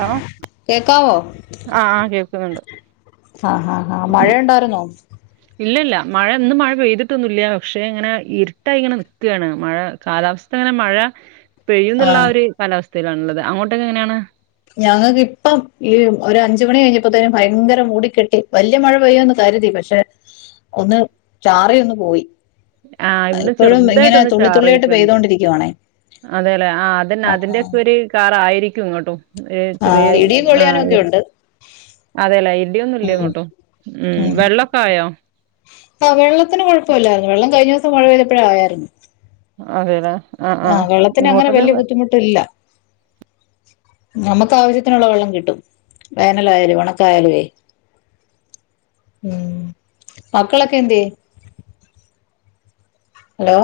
Hello കേക്കാവോ അഹ് കേൾക്കുന്നുണ്ട് ആഹ് അഹ് മഴ ഉണ്ടായിന്നോ? ഇല്ല ഇല്ല മഴ ഇന്നും മഴ പെയ്തിട്ടൊന്നുംല്ല പക്ഷെ ഇങ്ങനെ ഇരുട്ടായി ഇങ്ങനെ നിൽക്കുകയാണ് മഴ കാലാവസ്ഥ അങ്ങനെ മഴ പെഴിയ എന്നുള്ള ആഹ് ഒരു കാലാവസ്ഥയിലാണ്ണള്ളത് അങ്ങോട്ടൊക്കെ എങ്ങനെയാണ് ഞങ്ങൾക്ക്പ്പം ഈ ഒരു അഞ്ച മണി കഴിഞ്ഞപ്പോത്തേനും ഭയങ്കര മൂടിക്കെട്ടി വലയ മഴ പെയ്യോന്ന് കരുതി പക്ഷെ പക്ഷ ഒന്ന് ചാറ ഒന്ന് പോയി ആഹ് ഇവിടെ എപ്പോഴും ഇങ്ങനെ ചെറുതായിട്ടൊന്ന് തുള്ളിത്തുള്ളിയായിട്ട് ചാറിയിട്ടുണ്ട് പെയ്തോണ്ടിരിക്കുവാണേ അതെല്ലെ ആ അതന്നെ അതിന്റെറെയക്കെ ഒരു കാറായിരിക്കും ഇങ്ങോട്ടും ഏയ് ചെറിയ ആഹ് ഇടിയും കൊള്ളിയാനും ഒക്കെ അഹ് ഉണ്ട് അതെയല്ലേ ഇടിയൊന്നും ഉം ഇല്ലേങ്ങോട്ട് ഉ വെള്ളൊക്കെ ആയോ? ആ വെള്ളത്തിന് കുഴപ്പമല്ലായിരുന്നു വെള്ളം കഴിഞ്ഞ ദിവസം മഴ പെയ്തപ്പോഴ ആയരുന്നു അതെല് ആഹ് വെള്ളത്തിന് അങ്ങനെ വല്യ ബുദ്ധിമുട്ടില്ല നമുക്ക് ആവശ്യത്തിനുള്ള വെള്ളം കിട്ടും വേനലായാലും ഉണക്കായാലുവേ ഉം മക്കളക്കെന്തെയ്യ hello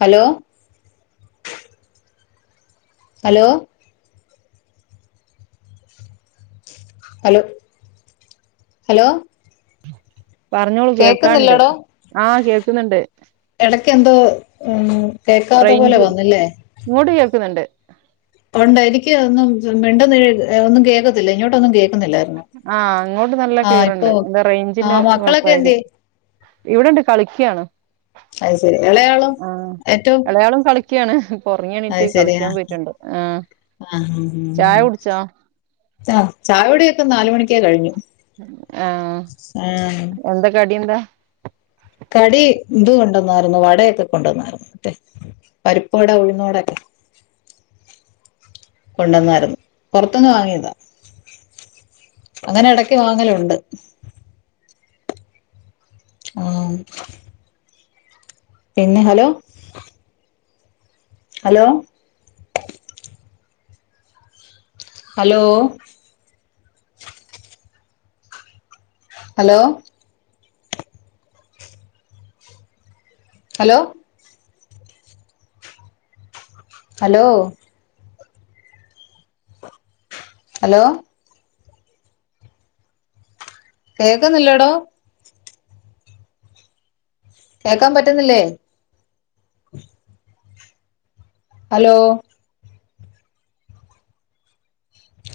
hello hello hello hello പറഞ്ഞോളൂ കേൾക്കാണ്ട് കേക്കുന്നില്ലടോ ആഹ് കേൾക്കുന്നുണ്ട് ഇടക്ക് എന്തോ ഉ കേൾക്കാത്ത പോലെ റേഞ്ച് വന്നില്ലേ ഇങ്ങോട്ട് കേൾക്കുന്നുണ്ട് പണ്ട എരിക്കക്ക് ഒന്നും മിണ്ട ഒന്നും കേക്കത്തില്ല ഇങ്ങോട്ടൊന്നും കേൾക്കുന്നില്ലായിരുന്നു ആഹ് ങ്ങോട്ട് നല്ല ആഹ് ക്ലിയർ ഇപ്പൊ ഉണ്ട് എന്തോ ആ റേഞ്ചിന്റെ മക്കളൊക്കെ എന്ത്യേ കുഴപ്പായിരിക്കും ഇവിടെണ്ട് കളിക്കാണ് അത് ശരി ഇളയാളോ ആ ഏറ്റവും ഇളയാളും കളി ണ് ഉറങ്ങി അത് എണീട്ട് ശരി ആ കളിക്കാൻ പോയിട്ടുണ്ട് ആ ആഹ് ചായ കുടിച്ചോ ആ ചായോടിയൊക്കെ നാല് മണിക്കേ കഴിഞ്ഞു ആഹ് ആഹ് എന്തൊ കടി എന്താ കടി ഇത് കൊണ്ടുവന്നായിരുന്നു വടയൊക്കെ കൊണ്ടുവന്നായിരുന്നു പരിപ് വട ഉഴുന്നോടൊക്കെ കൊണ്ടന്നായിരുന്നു പുറത്തന്ന് വാങ്ങിയതാ അങ്ങനെ ഇടക്ക് വാങ്ങലുണ്ട് ആഹ് പിന്നെ hello hello hello hello hello hello hello കേക്കുന്നില്ലടോ കേക്കാൻ പറ്റുന്നില്ലേ hello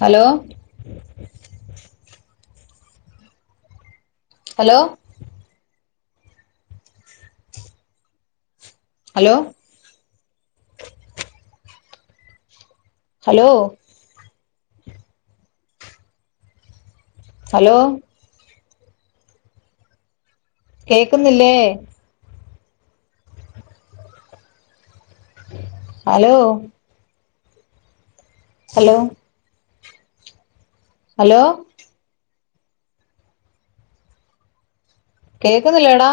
hello hello hello hello hello കേക്കുന്നില്ലേ ഹലോ ഹലോ ഹലോ കേൾക്കുന്നില്ലേടാ